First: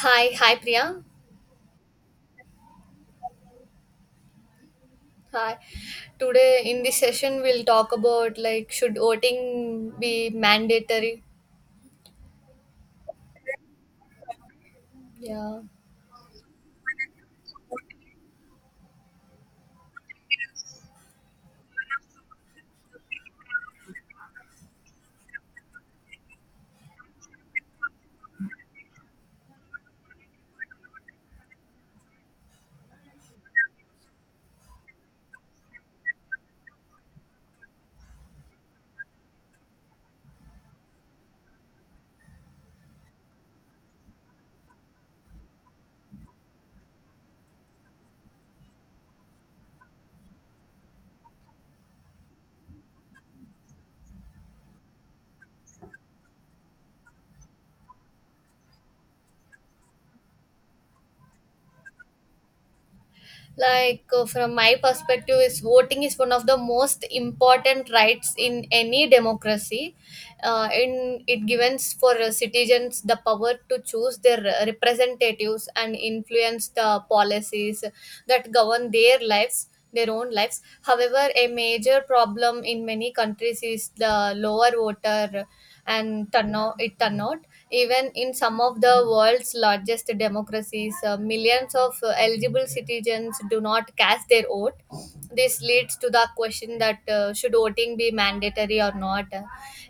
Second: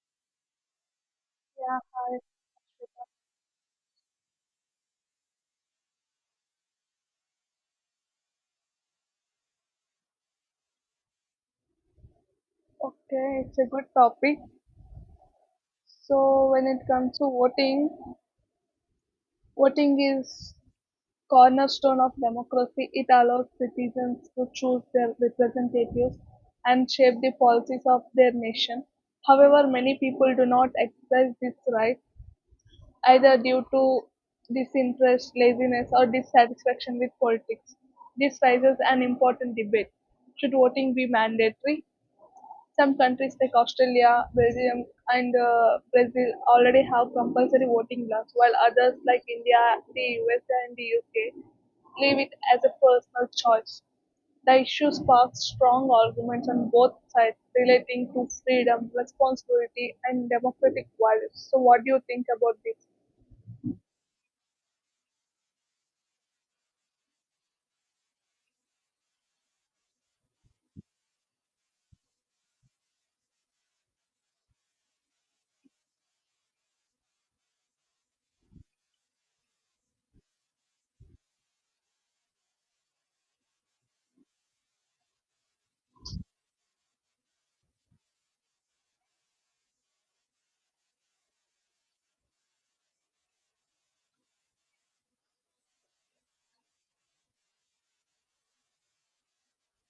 Hi, hi Priya. Yeah, hi. Hi. Today in this session we'll talk about like should voting be mandatory? Okay, it's a good topic. Yeah. So when it comes to voting, voting is cornerstone of democracy. It allows citizens to choose their representatives and shape the policies of their nation. However, many people do not exercise this right either due to disinterest, laziness, or dissatisfaction with politics. This raises an important debate. Should voting be mandatory? Some countries like Australia, Belgium, and Brazil already have compulsory voting laws, while others like India, the US, and the UK leave it as a personal choice. The issue sparked strong arguments on both sides relating to freedom, responsibility, and democratic values. So, what do you think about this? Like from my perspective is voting is one of the most important rights in any democracy, in it gives for citizens the power to choose their representatives and influence the policies that govern their own lives. However, a major problem in many countries is the lower voter and turn out, it turned out even in some of the world's largest democracies. Millions of eligible citizens do not cast their vote. This leads to the question that should voting be mandatory or not.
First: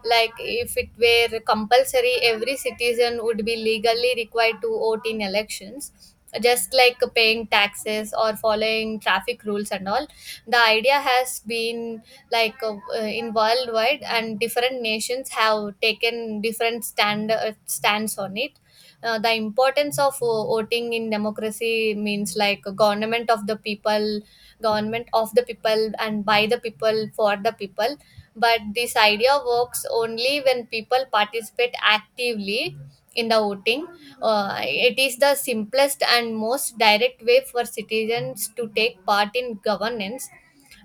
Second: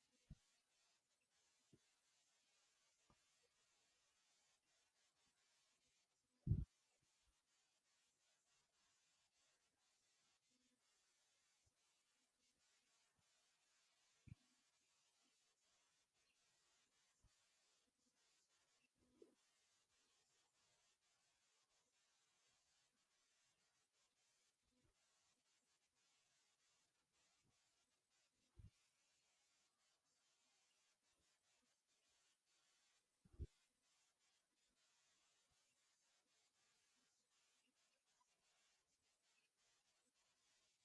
Like if it were compulsory, every citizen would be legally required to vote in elections, just like paying taxes or following traffic rules and all. The idea has been like in worldwide, and different nations have taken different stands on it. Uh, the importance of voting in democracy means like government of the people, and by the people for the people. But this idea works only when people participate actively in the voting. It is the simplest and most direct way for citizens to take part in governance.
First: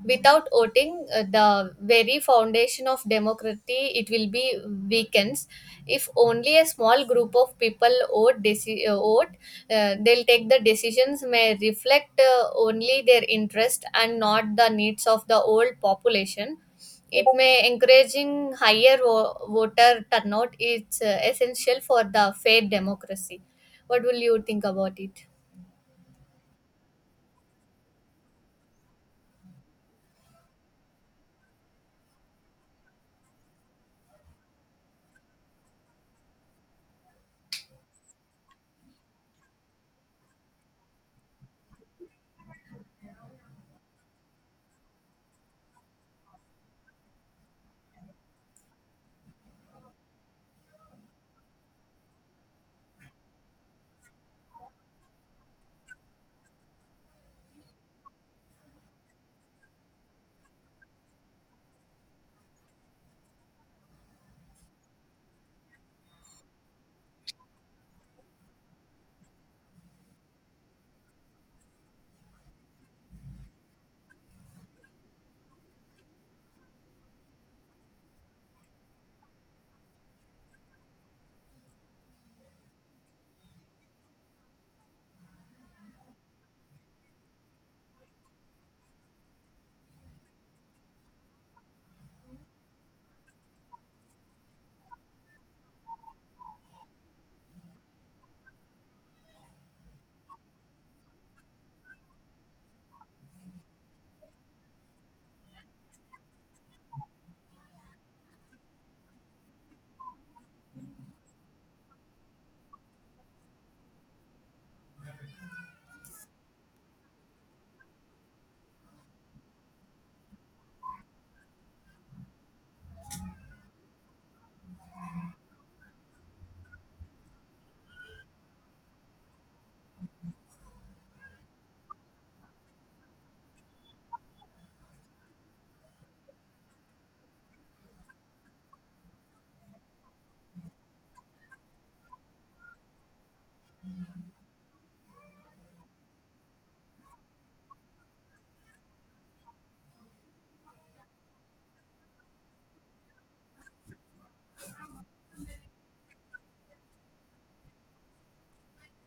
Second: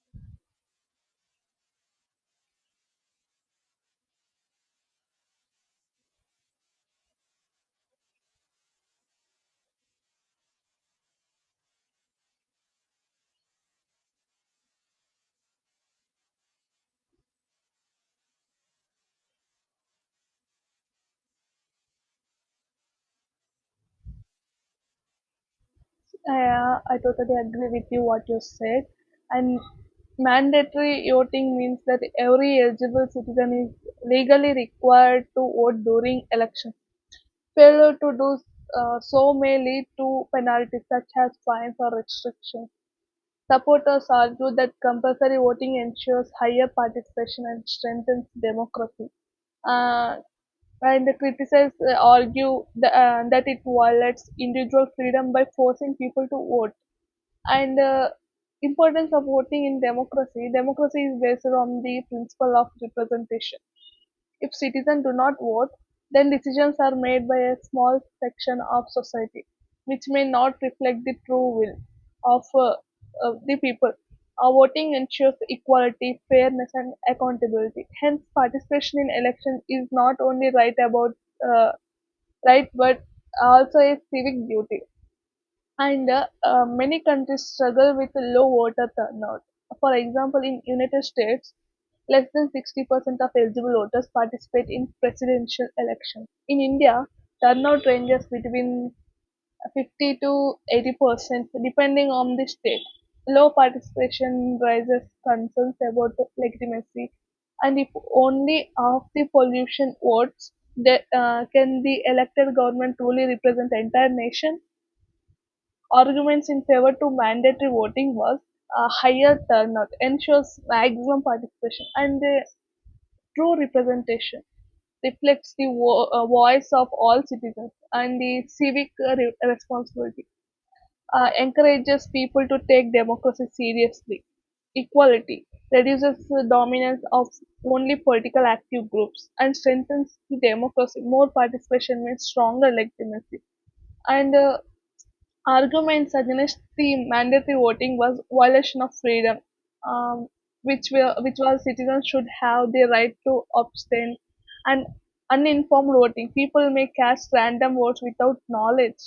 Without voting, the very foundation of democracy, it will be weakens. If only a small group of people vote, they'll take the decisions may reflect only their interest and not the needs of the old population. It may encouraging higher voter turnout. It's essential for the fair democracy. What will you think about it? Yeah, I totally agree with you what you said. And mandatory voting means that every eligible citizen is legally required to vote during election. Failure to do so may lead to penalties such as fines or restrictions. Supporters argue that compulsory voting ensures higher participation and strengthens democracy. Uh, and the criticizers argue that it violates individual freedom by forcing people to vote. And the importance of voting in democracy, is based on the principle of representation. If citizens do not vote, then decisions are made by a small section of society, which may not reflect the true will of, uh, of the people. Our voting ensures equality, fairness, and accountability. Hence, participation in elections is not only uh, right, but also a civic duty. And Many countries struggle with low voter turnout. For example, in United States, less than 60% of eligible voters participate in presidential elections. In India, turnout ranges between 50 to 80% depending on the state. Low participation raises concerns about the legitimacy, and if only half the pollution votes, can the elected government truly represent the entire nation? Arguments in favor to mandatory voting was higher turnout ensures maximum participation and true representation, reflects the voice of all citizens, and the civic responsibility encourages people to take democracy seriously. Equality reduces the dominance of only political active groups and strengthens the democracy. More participation means stronger legitimacy. And Arguments against the mandatory voting was violation of freedom, um, which was citizens should have the right to abstain, and uninformed voting. People may cast random votes without knowledge,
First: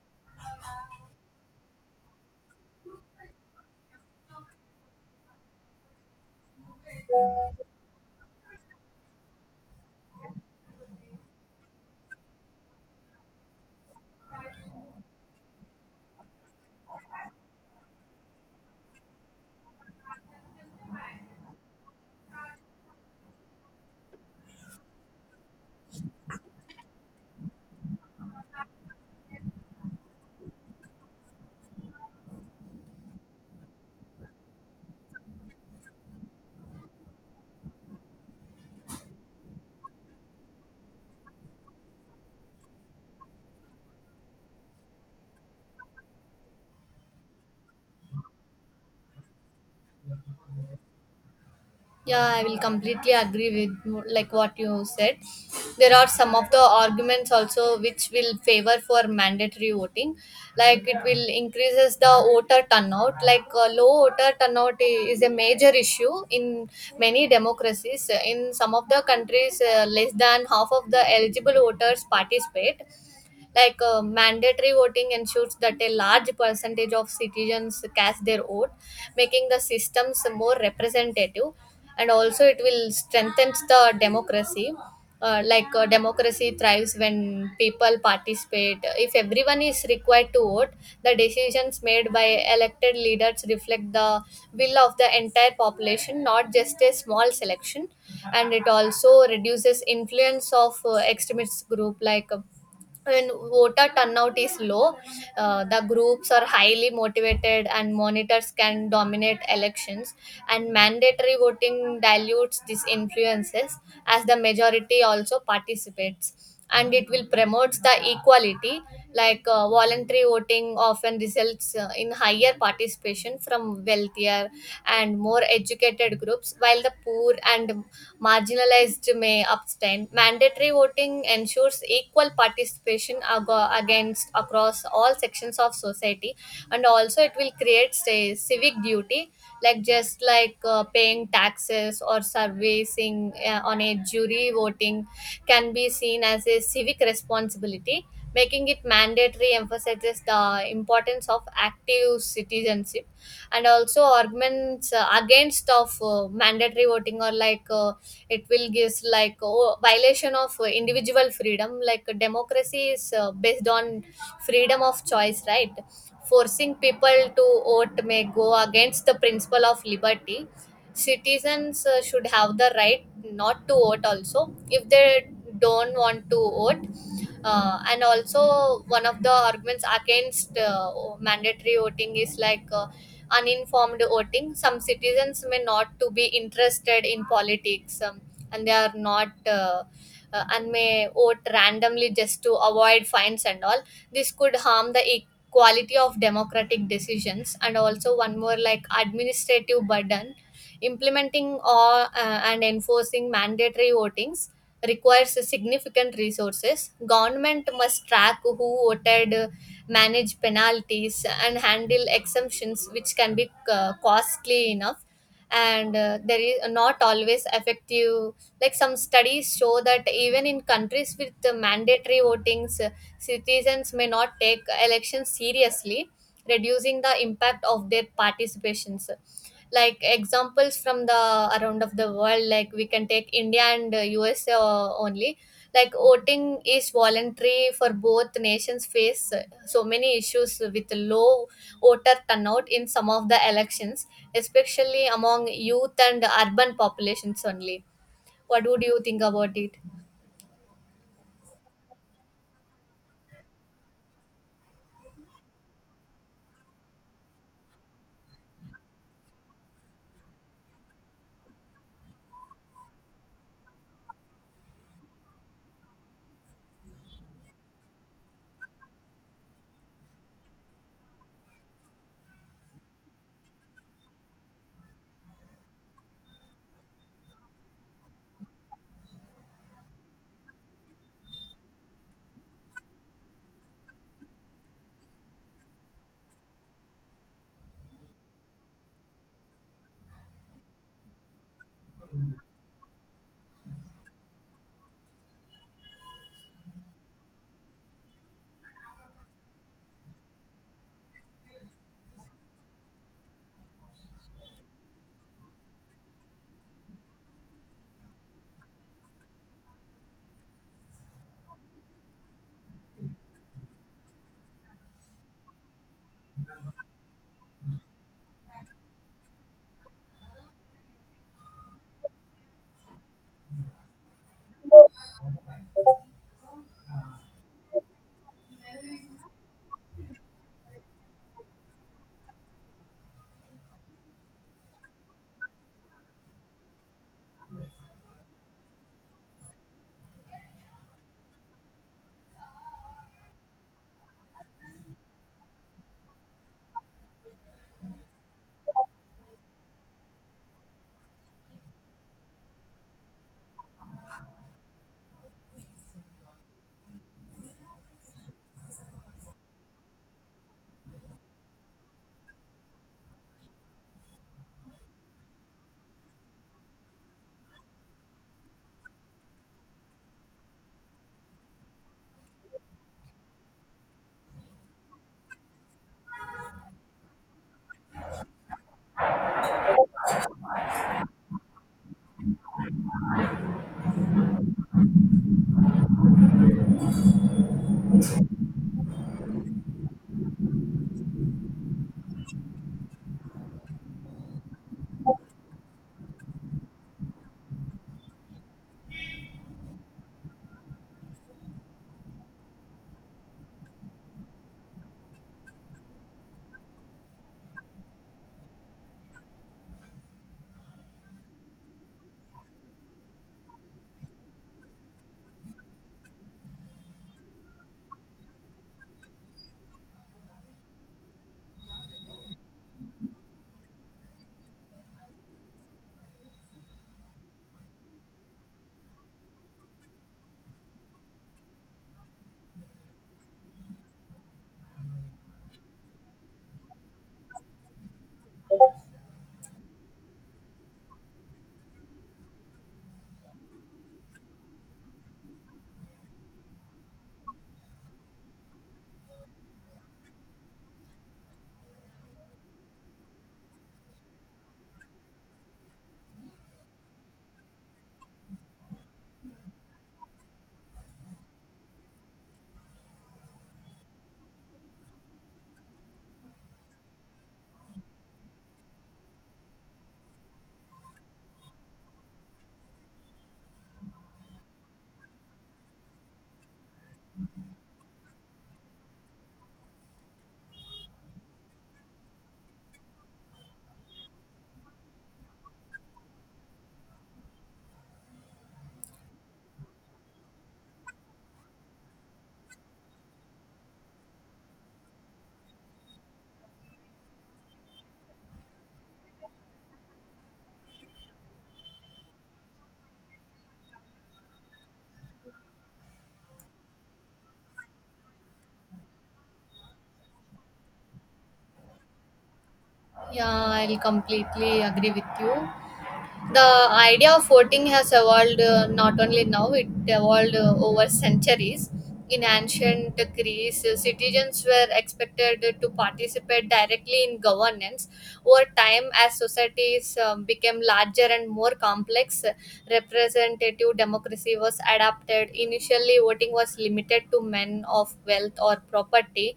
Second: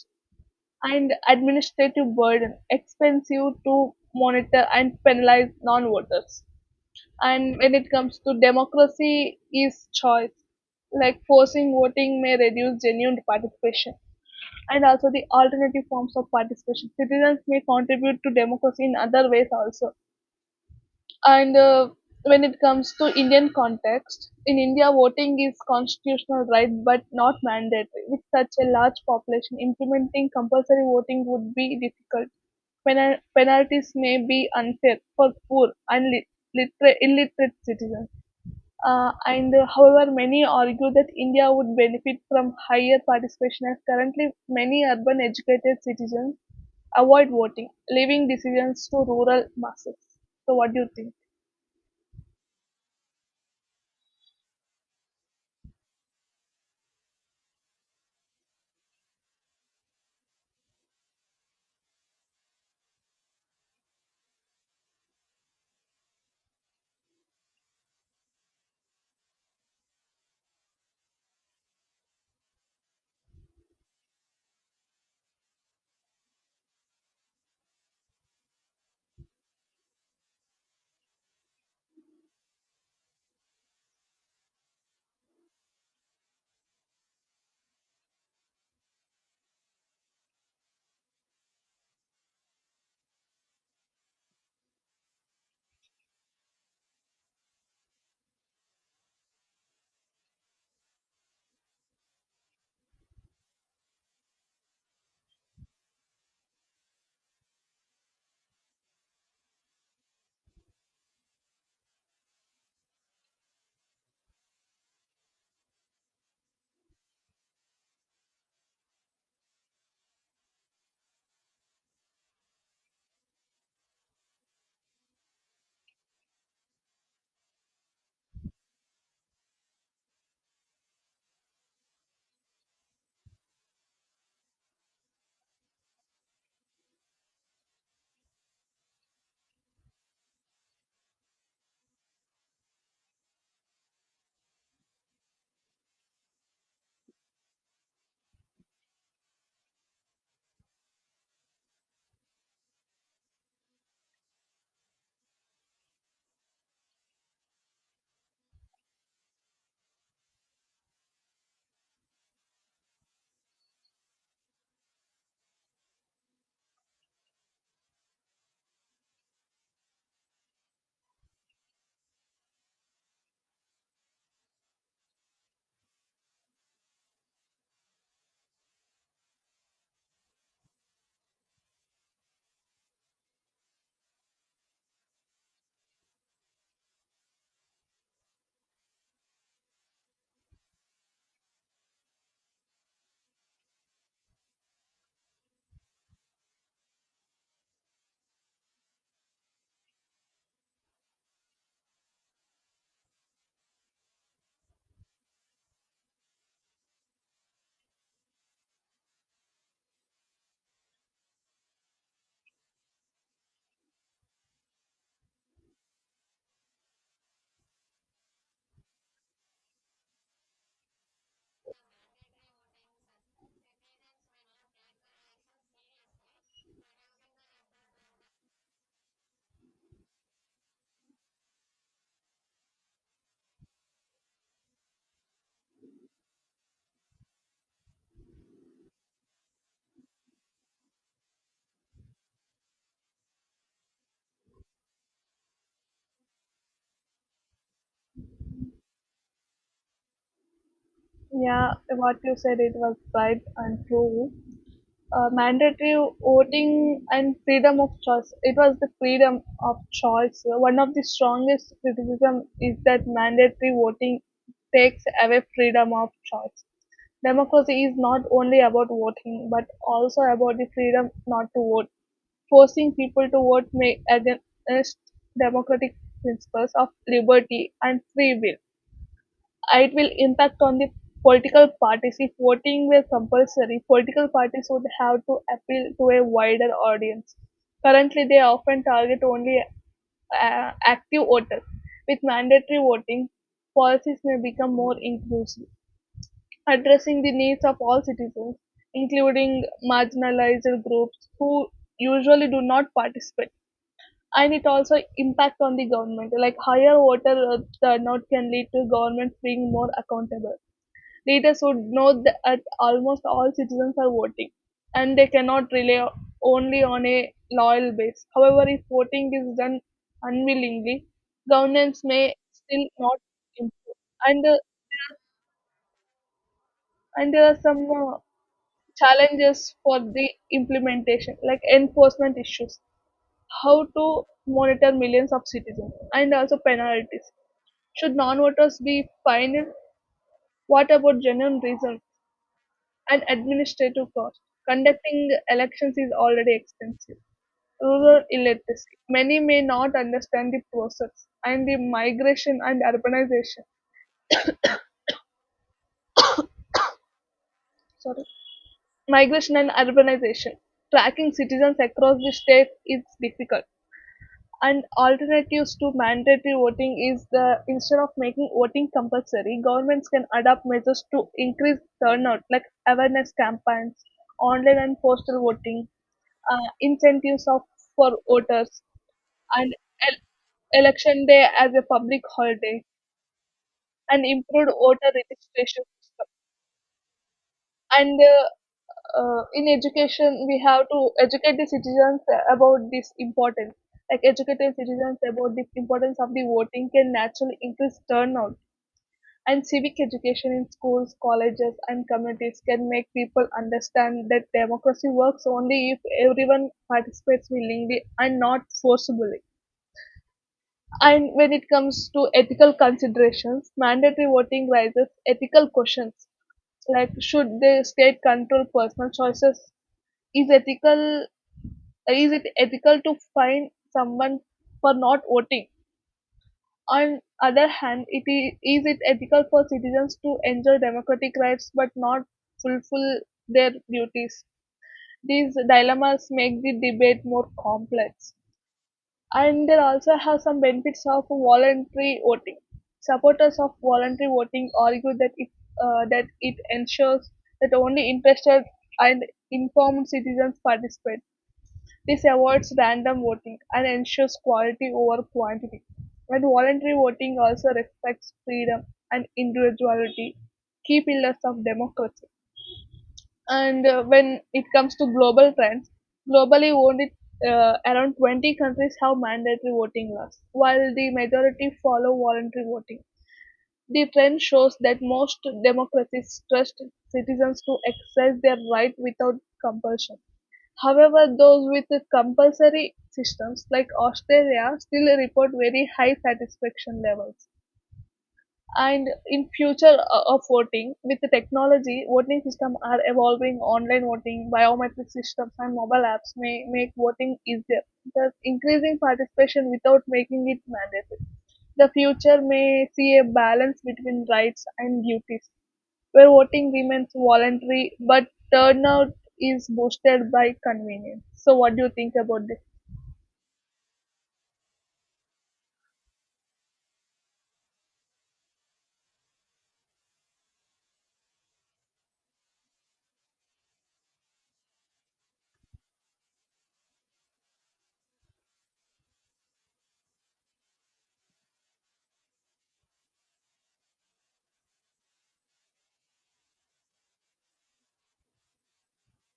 and administrative burden, expensive to monitor and penalize non-voters. And when it comes to democracy, is choice, like forcing voting may reduce genuine participation, and also the alternative forms of participation. Citizens may contribute to democracy in other ways also. And when it comes to Indian context, in India, voting is constitutional right but not mandatory. With such a large population, implementing compulsory voting would be difficult. Penalties may be unfair for poor and lit- illiterate citizens. And however, many argue that India would benefit from higher participation as currently many urban educated citizens avoid voting, leaving decisions to rural masses. So, what do you think? Yeah, I will completely agree with like what you said. There are some of the arguments also which will favor for mandatory voting, like it will increases the voter turnout. Like low voter turnout is a major issue in many democracies. In some of the countries, less than half of the eligible voters participate. Like mandatory voting ensures that a large percentage of citizens cast their vote, making the systems more representative, and also it will strengthen the democracy. Like democracy thrives when people participate. If everyone is required to vote, the decisions made by elected leaders reflect the will of the entire population, not just a small selection. And it also reduces influence of extremist group. Like when voter turnout is low, the groups are highly motivated and monitors can dominate elections. And mandatory voting dilutes these influences as the majority also participates. And it will promote the equality. Like voluntary voting often results in higher participation from wealthier and more educated groups, while the poor and marginalized may abstain. Mandatory voting ensures equal participation against across all sections of society, and also it will create say civic duty. Like just like paying taxes or servicing on a jury, voting can be seen as a civic responsibility. Making it mandatory emphasizes the importance of active citizenship. And also, arguments against of mandatory voting or like it will gives like oh, violation of individual freedom. Like democracy is based on freedom of choice, right? Forcing people to vote may go against the principle of liberty. Citizens should have the right not to vote also if they don't want to vote. And also, one of the arguments against mandatory voting is like uninformed voting. Some citizens may not to be interested in politics, and they are not and may vote randomly just to avoid fines and all. This could harm the equality of democratic decisions. And also, one more like administrative burden. Implementing or and enforcing mandatory votings requires significant resources. Government must track who voted, manage penalties, and handle exemptions, which can be costly enough. And there is not always effective. Like some studies show that even in countries with the mandatory votings, citizens may not take elections seriously, reducing the impact of their participations. Like examples from the around of the world, like we can take india and us only. Like voting is voluntary for both nations, face so many issues with low voter turnout in some of the elections, especially among youth and urban populations only. What would you think about it? Yeah, what you said it was right and true. Mandatory voting and freedom of choice. It was the freedom of choice. One of the strongest criticism is that mandatory voting takes away freedom of choice. Democracy is not only about voting, but also about the freedom not to vote. Forcing people to vote may against democratic principles of liberty and free will. It will impact on the political parties. If voting were compulsory, political parties would have to appeal to a wider audience. Currently, they often target only active voters. With mandatory voting, policies may become more inclusive, addressing the needs of all citizens, including marginalized groups who usually do not participate. And it also impact on the government, like higher voter turnout can lead to government being more accountable. Leaders would know that almost all citizens are voting, and they cannot rely only on a loyal base. However, if voting is done unwillingly, governance may still not improve. And uh, and there are some uh, challenges for the implementation, like enforcement issues, how to monitor millions of citizens, and also penalties. Should non voters be fined? What about genuine reasons and administrative costs? Conducting elections is already expensive. Rural illiteracy. Many may not understand the process and the migration and urbanization. Sorry, migration and urbanization. Tracking citizens across the state is difficult. And alternatives to mandatory voting is the, instead of making voting compulsory, governments can adopt measures to increase turnout, like awareness campaigns, online and postal voting, incentives of for voters, and election day as a public holiday, and improved voter registration system. And in education we have to educate the citizens about this importance, like educating citizens about the importance of the voting can naturally increase turnout, and civic education in schools, colleges, and communities can make people understand that democracy works only if everyone participates willingly and not forcibly. And when it comes to ethical considerations, mandatory voting raises ethical questions, like should the state control personal choices? Is ethical, is it ethical to fine someone for not voting? On other hand, it is it ethical for citizens to enjoy democratic rights but not fulfill their duties? These dilemmas make the debate more complex. And there also have some benefits of voluntary voting. Supporters of voluntary voting argue that it ensures that only interested and informed citizens participate. This avoids random voting and ensures quality over quantity. And voluntary voting also respects freedom and individuality, key pillars of democracy. And when it comes to global trends, globally only around 20 countries have mandatory voting laws, while the majority follow voluntary voting. The trend shows that most democracies trust citizens to exercise their right without compulsion. However, those with compulsory systems, like Australia, still report very high satisfaction levels. And in future of voting, with the technology, voting systems are evolving. Online voting, biometric systems, and mobile apps may make voting easier, thus increasing participation without making it mandatory. The future may see a balance between rights and duties, where voting remains voluntary, but turnout is boosted by convenience. So, what do you think about this? Yeah, I'll completely agree with you. The idea of voting has evolved, not only now, it evolved over centuries. In ancient greece, citizens were expected to participate directly in governance. Over time, as societies became larger and more complex, representative democracy was adapted. Initially voting was limited to men of wealth or property.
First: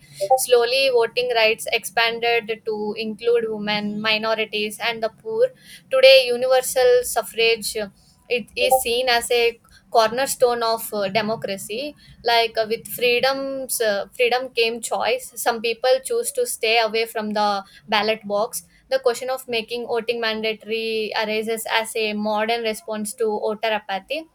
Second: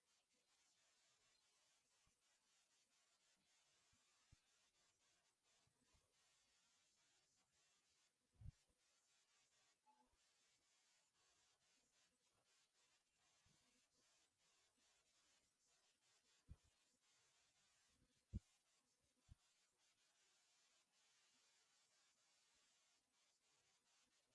Slowly voting rights expanded to include women, minorities and the poor. Today, universal suffrage, it is seen as a cornerstone of democracy. Like with freedoms, freedom came choice. Some people choose to stay away from the ballot box. The question of making voting mandatory arises as a modern response to voter apathy.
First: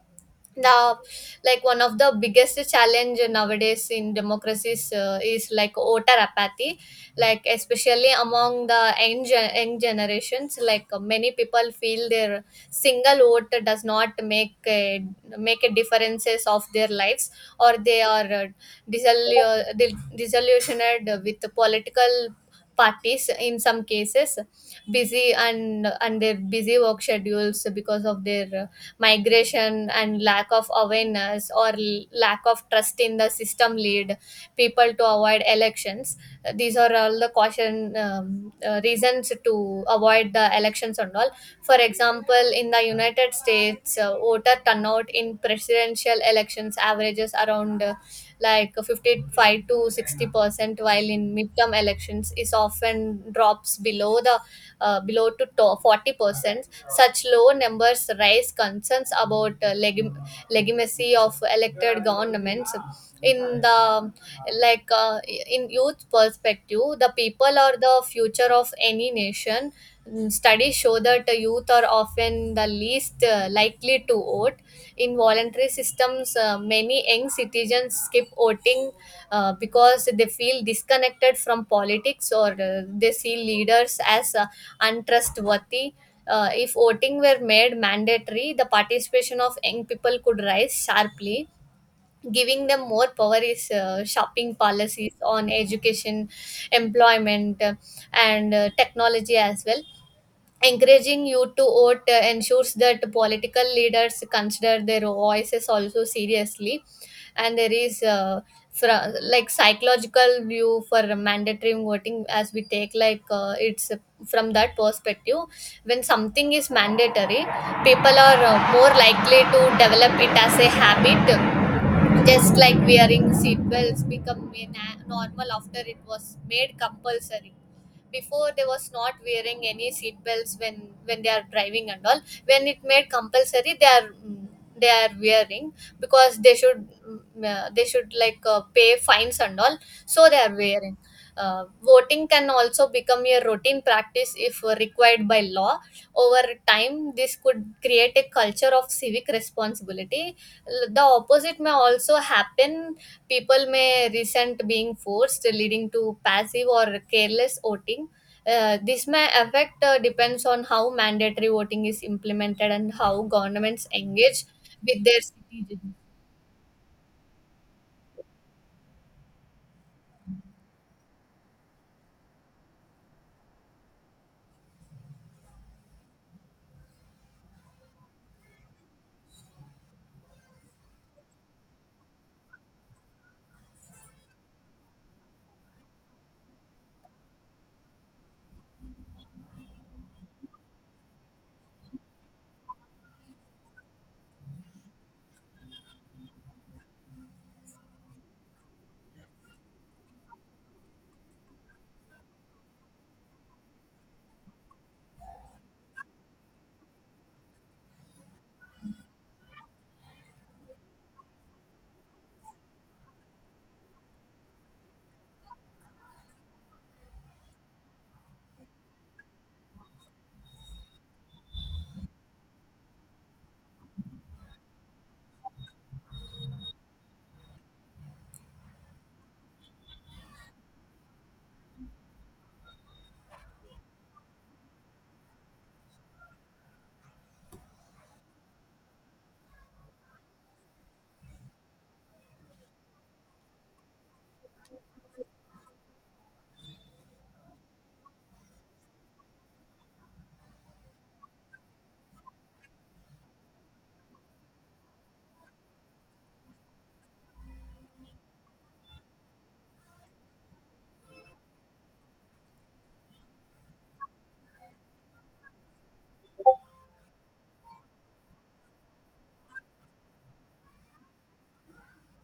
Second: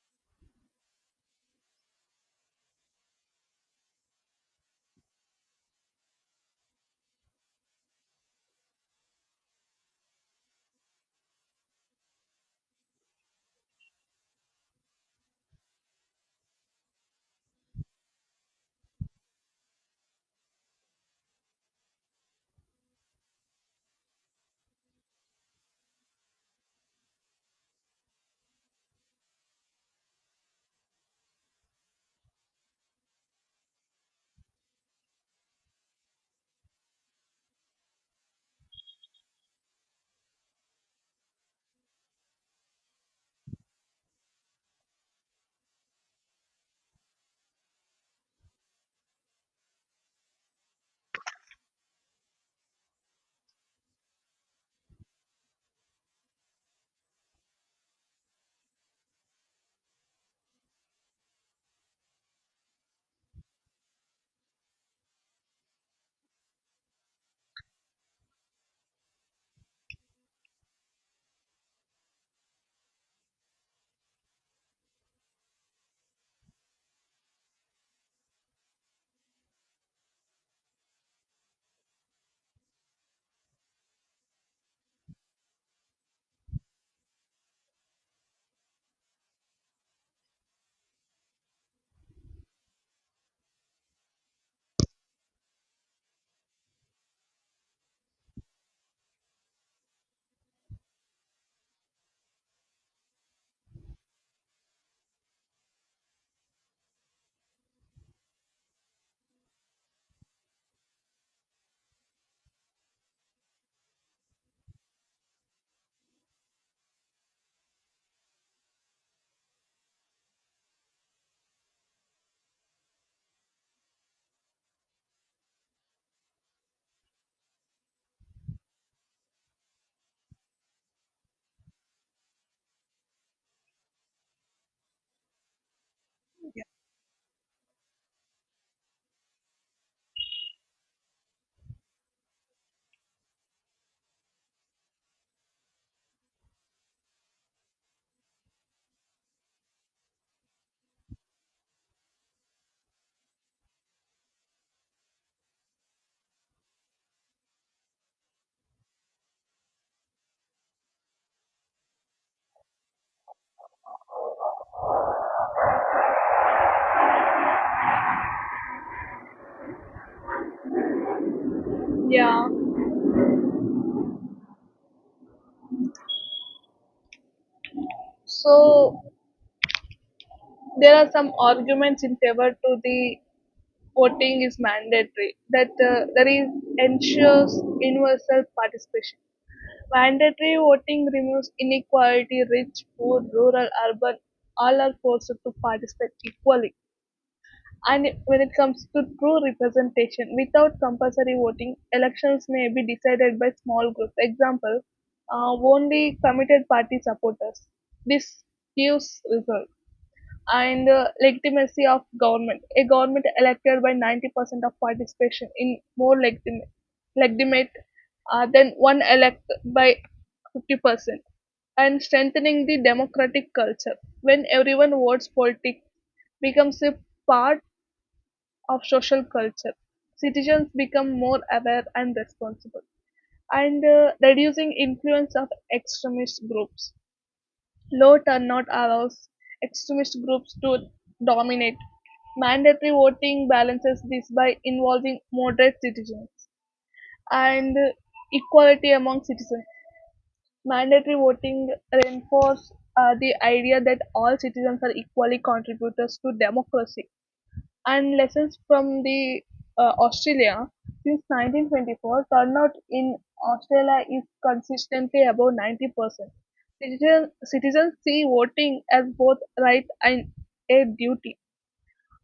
The Like one of the biggest challenge nowadays in democracies is like voter apathy, like especially among the young, young generations. Like many people feel their single vote does not make a differences of their lives, or they are disillusioned with the political parties. In some cases, busy and their busy work schedules because of their migration, and lack of awareness or lack of trust in the system lead people to avoid elections. These are all the caution reasons to avoid the elections and all. For example, in the united states, voter turnout in presidential elections averages around like 55 to 60%, while in midterm elections is often drops below the below to 40%. Such low numbers raise concerns about legitimacy of elected governments. In the like uh, in youth perspective, the people are the future of any nation. Studies show that the youth are often the least likely to vote. In voluntary systems, many young citizens skip voting because they feel disconnected from politics, or they see leaders as untrustworthy. If voting were made mandatory, the participation of young people could rise sharply, giving them more power is shopping policies on education, employment, and technology as well. Encouraging you to vote ensures that political leaders consider their voices also seriously. And there is like psychological view for mandatory voting, as we take like it's from that perspective. When something is mandatory, people are more likely to develop it as a habit, just like wearing seatbelts become a normal after it was made compulsory. Before they was not wearing any seatbelts when they are driving and all. When it made compulsory, they are wearing, because they should like pay fines and all. So they are wearing. Voting can also become a routine practice if required by law. Over time, this could create a culture of civic responsibility. The opposite may also happen. People may resent being forced, leading to passive or careless voting. This may affect, depends on how mandatory voting is implemented and how governments engage with their citizens. Yeah. So there are some arguments in favor to the voting is mandatory, that that is, ensures universal participation. Mandatory voting removes inequality, rich, poor, rural, urban, all are forced to participate equally. And when it comes to true representation, without compulsory voting, elections may be decided by small groups. Example, only committed party supporters. This gives result. And legitimacy of government. A government elected by 90% of participation in more legitimate, legitimate than one elected by 50%. And strengthening the democratic culture. When everyone votes, politics becomes a part of social culture. Citizens become more aware and responsible, and reducing influence of extremist groups. Low turnout allows extremist groups to dominate. Mandatory voting balances this by involving moderate citizens and equality among citizens. Mandatory voting reinforces the idea that all citizens are equally contributors to democracy. And lessons from the Australia, since 1924, turnout in Australia is consistently above 90%. Citizens see voting as both right and a duty.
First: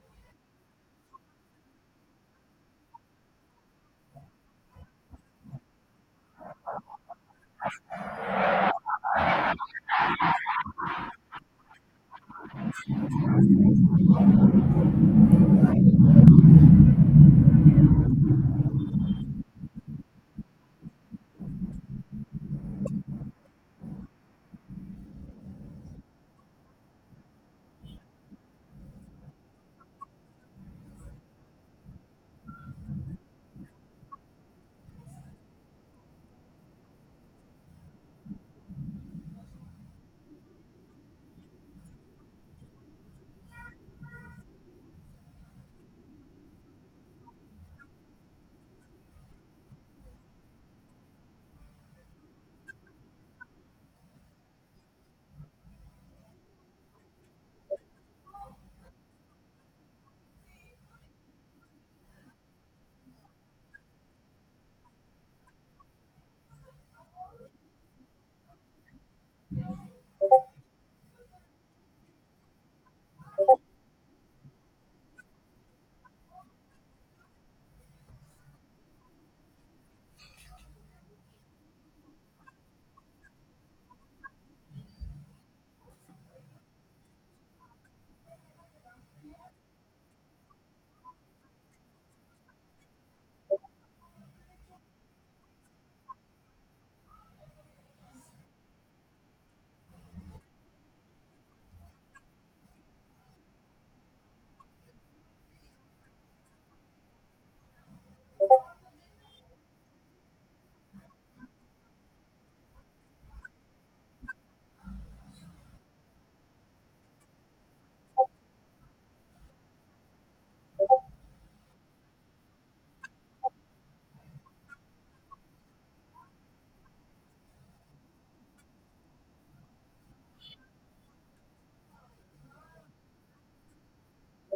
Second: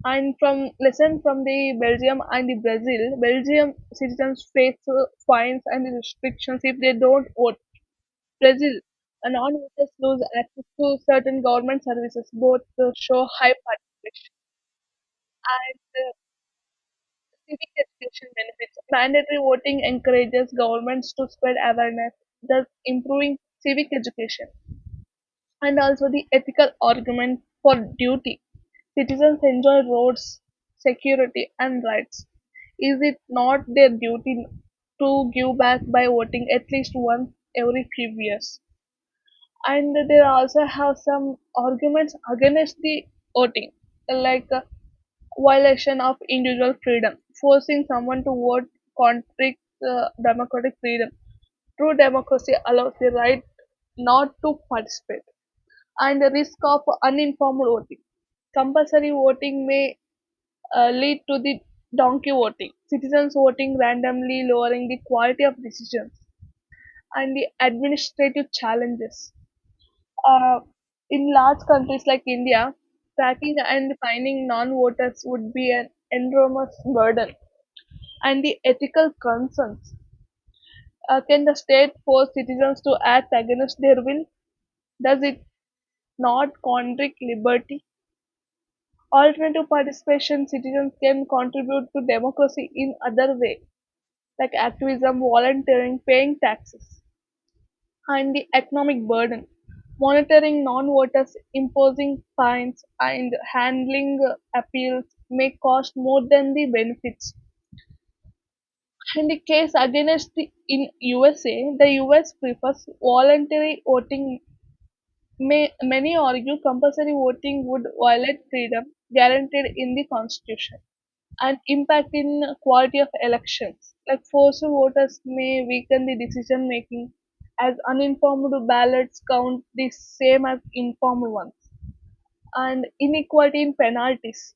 And from lesson from the Belgium and the Brazil, Belgium citizens face fines and restrictions if they don't vote. Brazil, non-voters lose access to certain government services. Both show high participation. Civic education benefits. Mandatory voting encourages governments to spread awareness, thus improving civic education. And also the ethical argument for duty. Citizens enjoy roads, security, and rights. Is it not their duty to give back by voting at least once every few years? And they also have some arguments against the voting, like violation of individual freedom, forcing someone to vote contradicts democratic freedom. True democracy allows the right not to participate, and the risk of uninformed voting. Compulsory voting may lead to the donkey voting, citizens voting randomly, lowering the quality of decisions, and the administrative challenges. Uh, in large countries like India, tracking and finding non voters would be an enormous burden, and the ethical concerns. Can the state force citizens to act against their will? Does it not contradict liberty? Alternative participation, citizens can contribute to democracy in other way, like activism, volunteering, paying taxes, and the economic burden, monitoring non-voters, imposing fines, and handling appeals may cost more than the benefits. In the case against the in USA, the US prefers voluntary voting. May, many argue compulsory voting would violate freedom guaranteed in the Constitution, and impact in quality of elections. Like forced voters may weaken the decision making as uninformed ballots count the same as informed ones. And inequality in penalties.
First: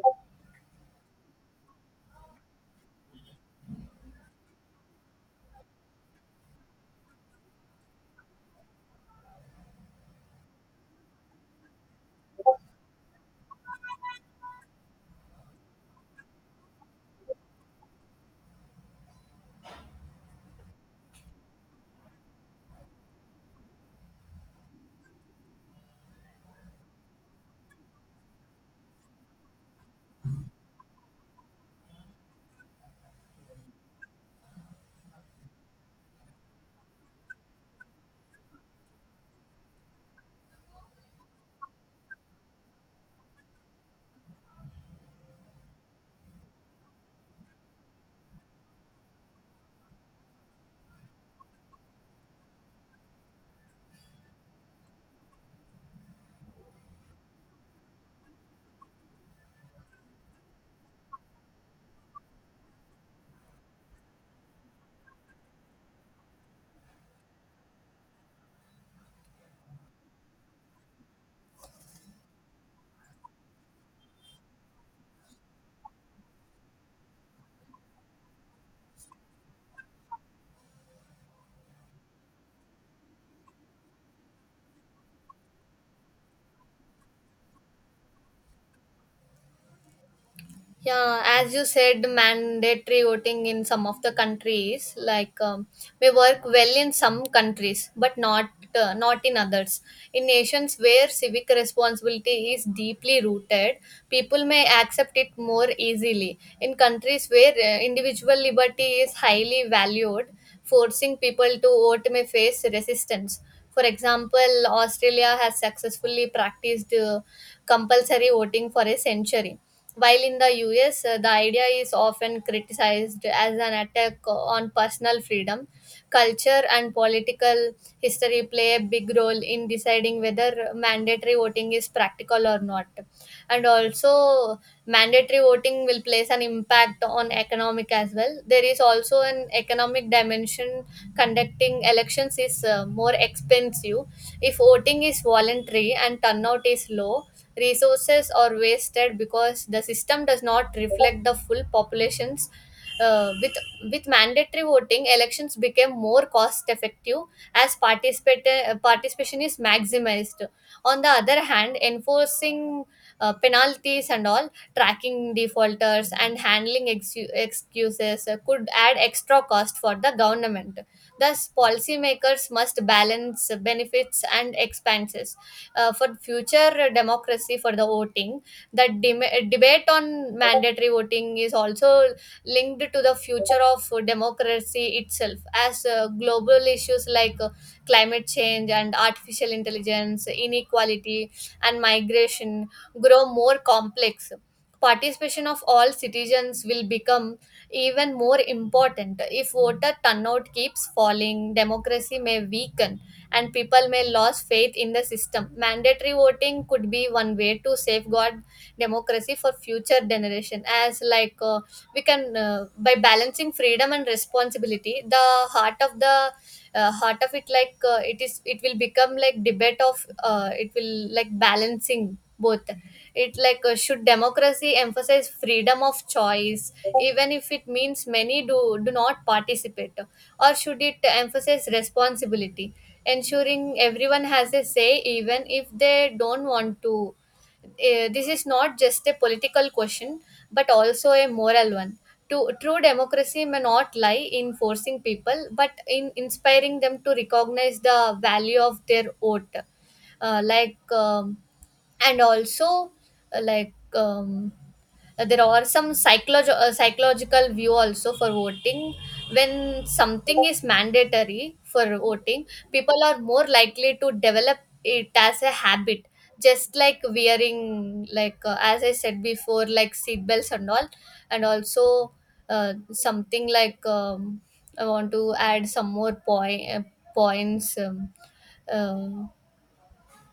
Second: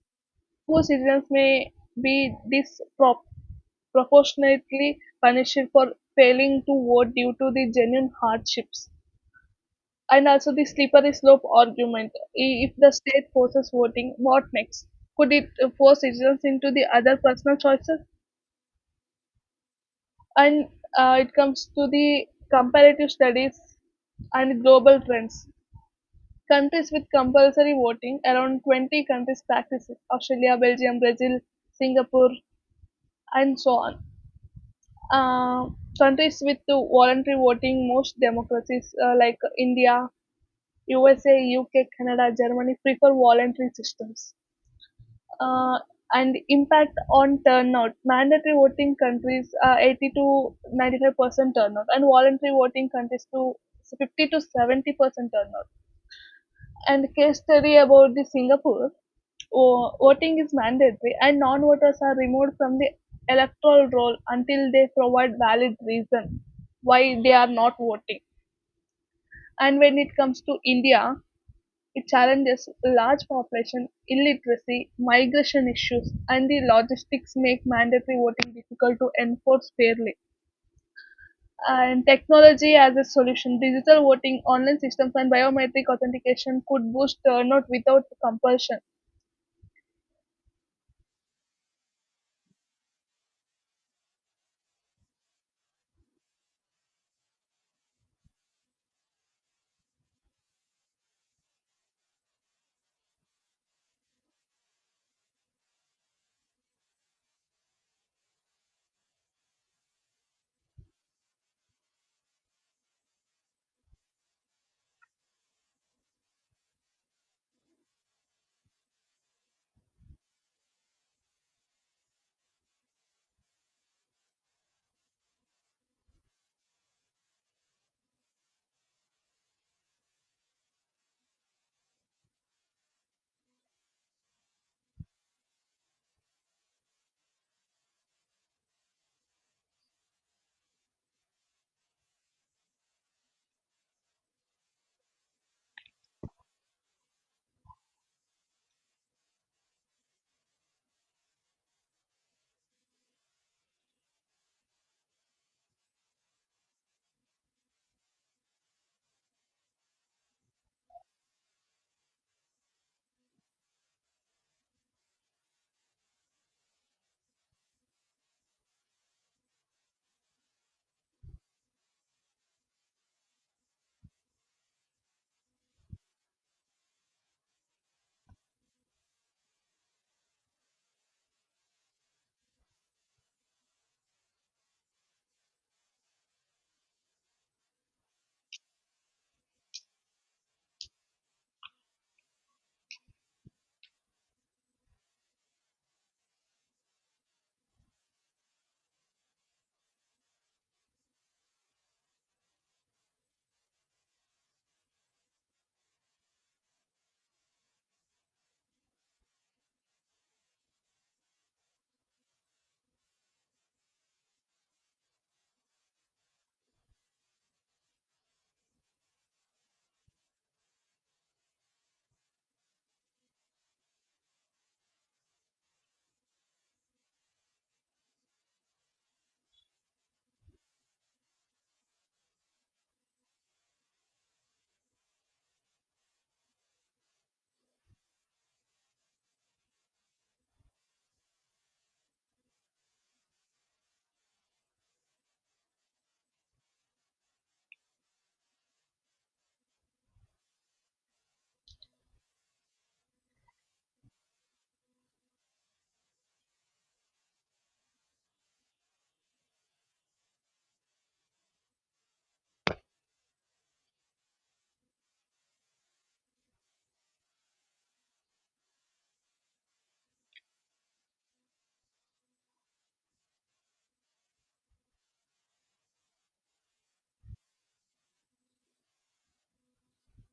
Poor citizens may be disproportionately punished for failing to vote due to the genuine hardships. And also the slippery slope argument. If the state forces voting, what next? Could it force citizens into the other personal choices? And it comes to the comparative studies and global trends. Countries with compulsory voting, around 20 countries practice it, Australia, Belgium, Brazil, Singapore, and so on. Uh, countries with the voluntary voting, most democracies like India, USA, UK, Canada, Germany prefer voluntary systems. Uh, and impact on turnout. Mandatory voting countries are 80 to 95% turnout, and voluntary voting countries to 50 to 70% turnout, and case study about the Singapore. Voting is mandatory, and non-voters are removed from the electoral roll until they provide valid reason why they are not voting. And when it comes to India, it challenges large population, illiteracy, migration issues, and the logistics make mandatory voting difficult to enforce fairly. And technology as a solution, digital voting, online systems, and biometric authentication could boost turnout without compulsion. Yeah, as you said, mandatory voting in some of the countries like may work well in some countries, but not in others. In nations where civic responsibility is deeply rooted, people may accept it more easily. In countries where individual liberty is highly valued, forcing people to vote may face resistance. For example, Australia has successfully practiced compulsory voting for a century, while in the US, the idea is often criticized as an attack on personal freedom. Culture and political history play a big role in deciding whether mandatory voting is practical or not. And also, mandatory voting will place an impact on economic as well. There is also an economic dimension. Conducting elections is more expensive. If voting is voluntary and turnout is low, resources are wasted because the system does not reflect the full populations. With mandatory voting, elections became more cost effective, as participation is maximized. On the other hand, enforcing penalties and all, tracking defaulters and handling excuses could add extra cost for the government. Thus policymakers must balance benefits and expenses for future democracy for the voting. That debate on mandatory voting is also linked to the future of democracy itself, as global issues like climate change and artificial intelligence, inequality and migration grow more complex. Participation of all citizens will become even more important. If voter turnout keeps falling, democracy may weaken and people may lose faith in the system. Mandatory voting could be one way to safeguard democracy for future generation. As like we can, by balancing freedom and responsibility, the heart of it, like it will become like debate of, it will like balancing both. It, like should democracy emphasize freedom of choice, even if it means many do not participate, or should it emphasize responsibility, ensuring everyone has a say even if they don't want to? This is not just a political question, but also a moral one. True democracy may not lie in forcing people, but in inspiring them to recognize the value of their vote. Uh, like and also like There are some psychological view also for voting. When something is mandatory for voting, people are more likely to develop it as a habit, just like wearing, like as I said before, like seat belts and all. And also, something like, I want to add some more point, points uh,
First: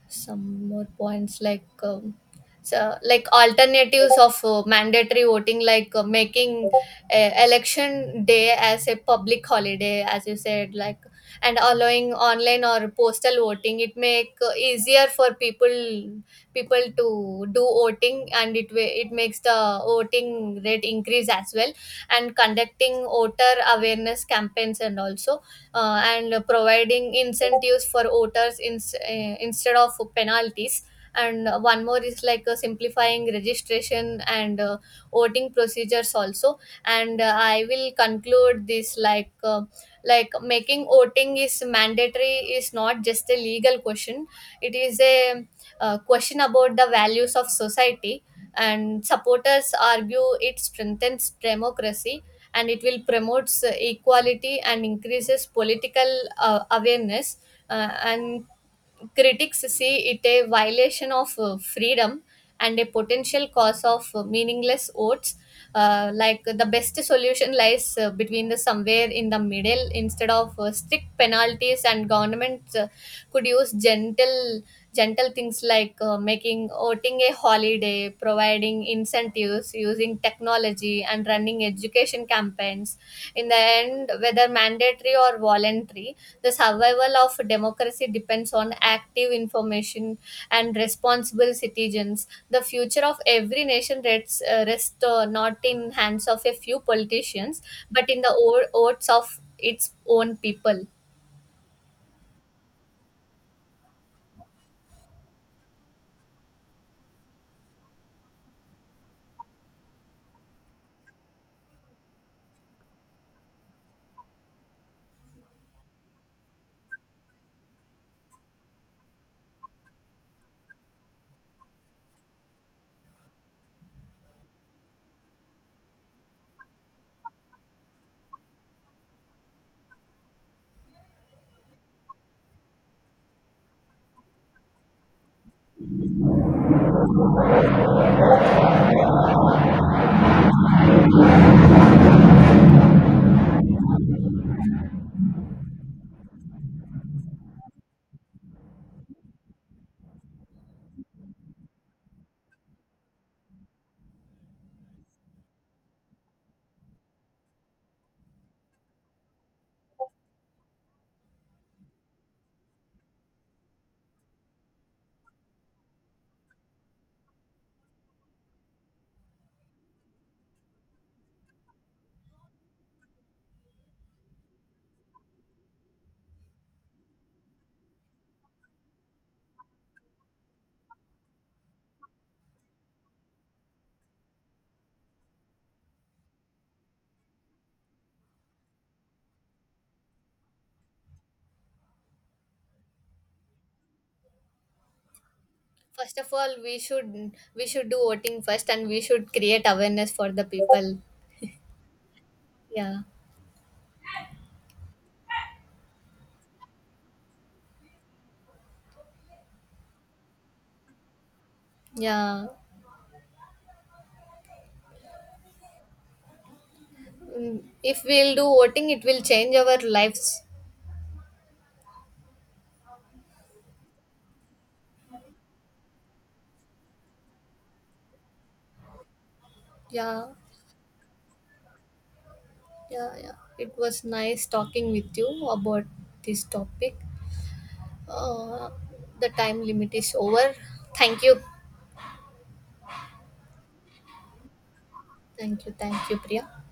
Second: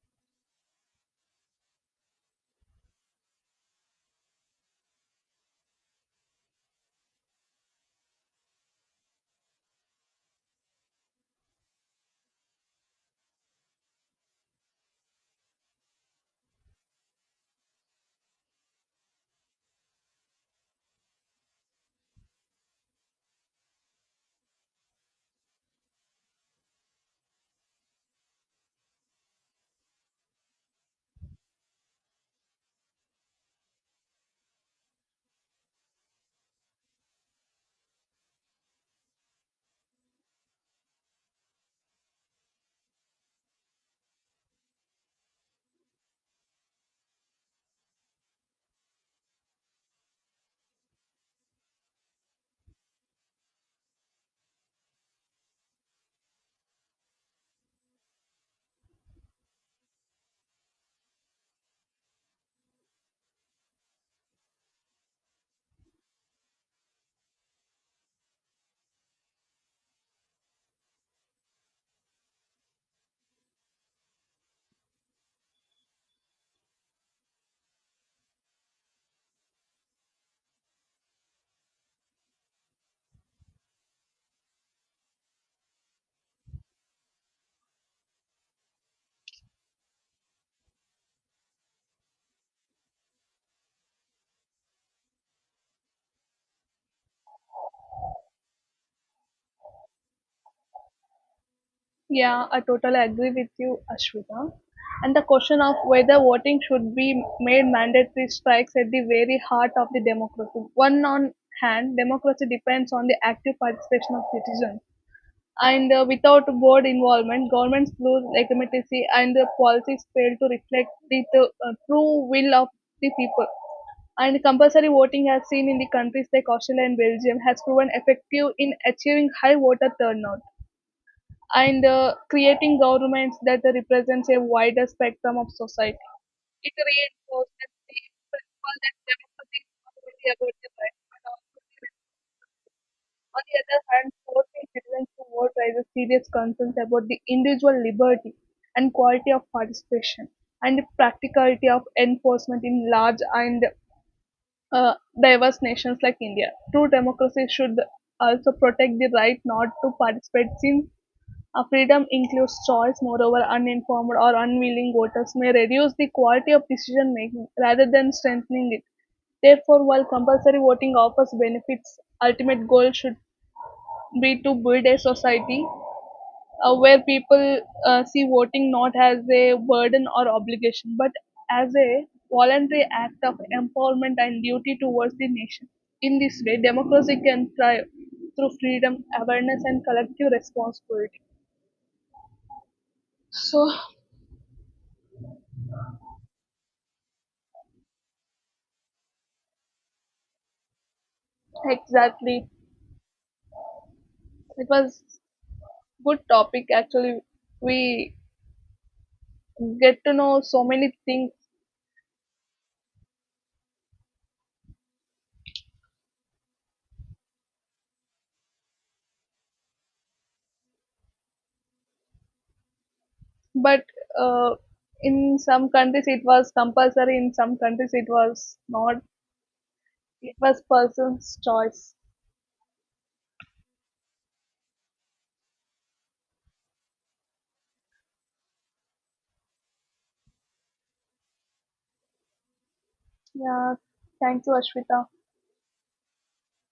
some more points, like so like alternatives of mandatory voting, like making election day as a public holiday, as you said, like, and allowing online or postal voting. It make easier for people to do voting, and it makes the voting rate increase as well, and conducting voter awareness campaigns, and also and providing incentives for voters, instead of penalties. And one more is like simplifying registration and voting procedures also. And I will conclude this, like making voting is mandatory is not just a legal question. It is a question about the values of society, and supporters argue it strengthens democracy and it will promotes equality and increases political awareness, and critics see it a violation of freedom and a potential cause of meaningless votes. Like the best solution lies between the somewhere in the middle, instead of strict penalties, and governments could use gentle things, like making voting a holiday, providing incentives, using technology and running education campaigns. In the end, whether mandatory or voluntary, the survival of democracy depends on active information and responsible citizens. The future of every nation rests not in hands of a few politicians, but in the votes of its own people. Yeah, I totally agree with you, Ashwita. And the question of whether voting should be made mandatory strikes at the very heart of the democracy. One on hand, democracy depends on the active participation of citizens. And without board involvement, governments lose legitimacy and the policies fail to reflect the true will of the people. And compulsory voting, as seen in the countries like Australia and Belgium, has proven effective in achieving high voter turnout, and creating governments that represents a wider spectrum of society. It reinforces the principle that democracy is not only about the right but also the left. On the other hand, forcing citizens to vote raises serious concerns about the individual liberty and quality of participation and the practicality of enforcement in large and uh, diverse nations like India. True democracy should also protect the right not to participate, since a freedom includes choice; moreover, uninformed or unwilling voters may reduce the quality of decision making rather than strengthening it. Therefore, while compulsory voting offers benefits, ultimate goal should be to build a society where people see voting not as a burden or obligation, but as a voluntary act of empowerment and duty towards the nation. In this way, democracy can thrive through freedom, awareness, and collective responsibility. So, First of all, we should do voting first, and we should create awareness for the people. exactly. Yeah, It was good topic actually. We get to know so many things, yeah. Mm, if we'll do voting, it will change our lives. but uh, in some countries it was compulsory, in some countries it was not. Yeah, It was person's choice. yeah, yeah. It was nice talking with you about this topic. Uh, the time limit is over. Thank you, Yeah. Thank you, Ashwita. thank you, thank you, Priya.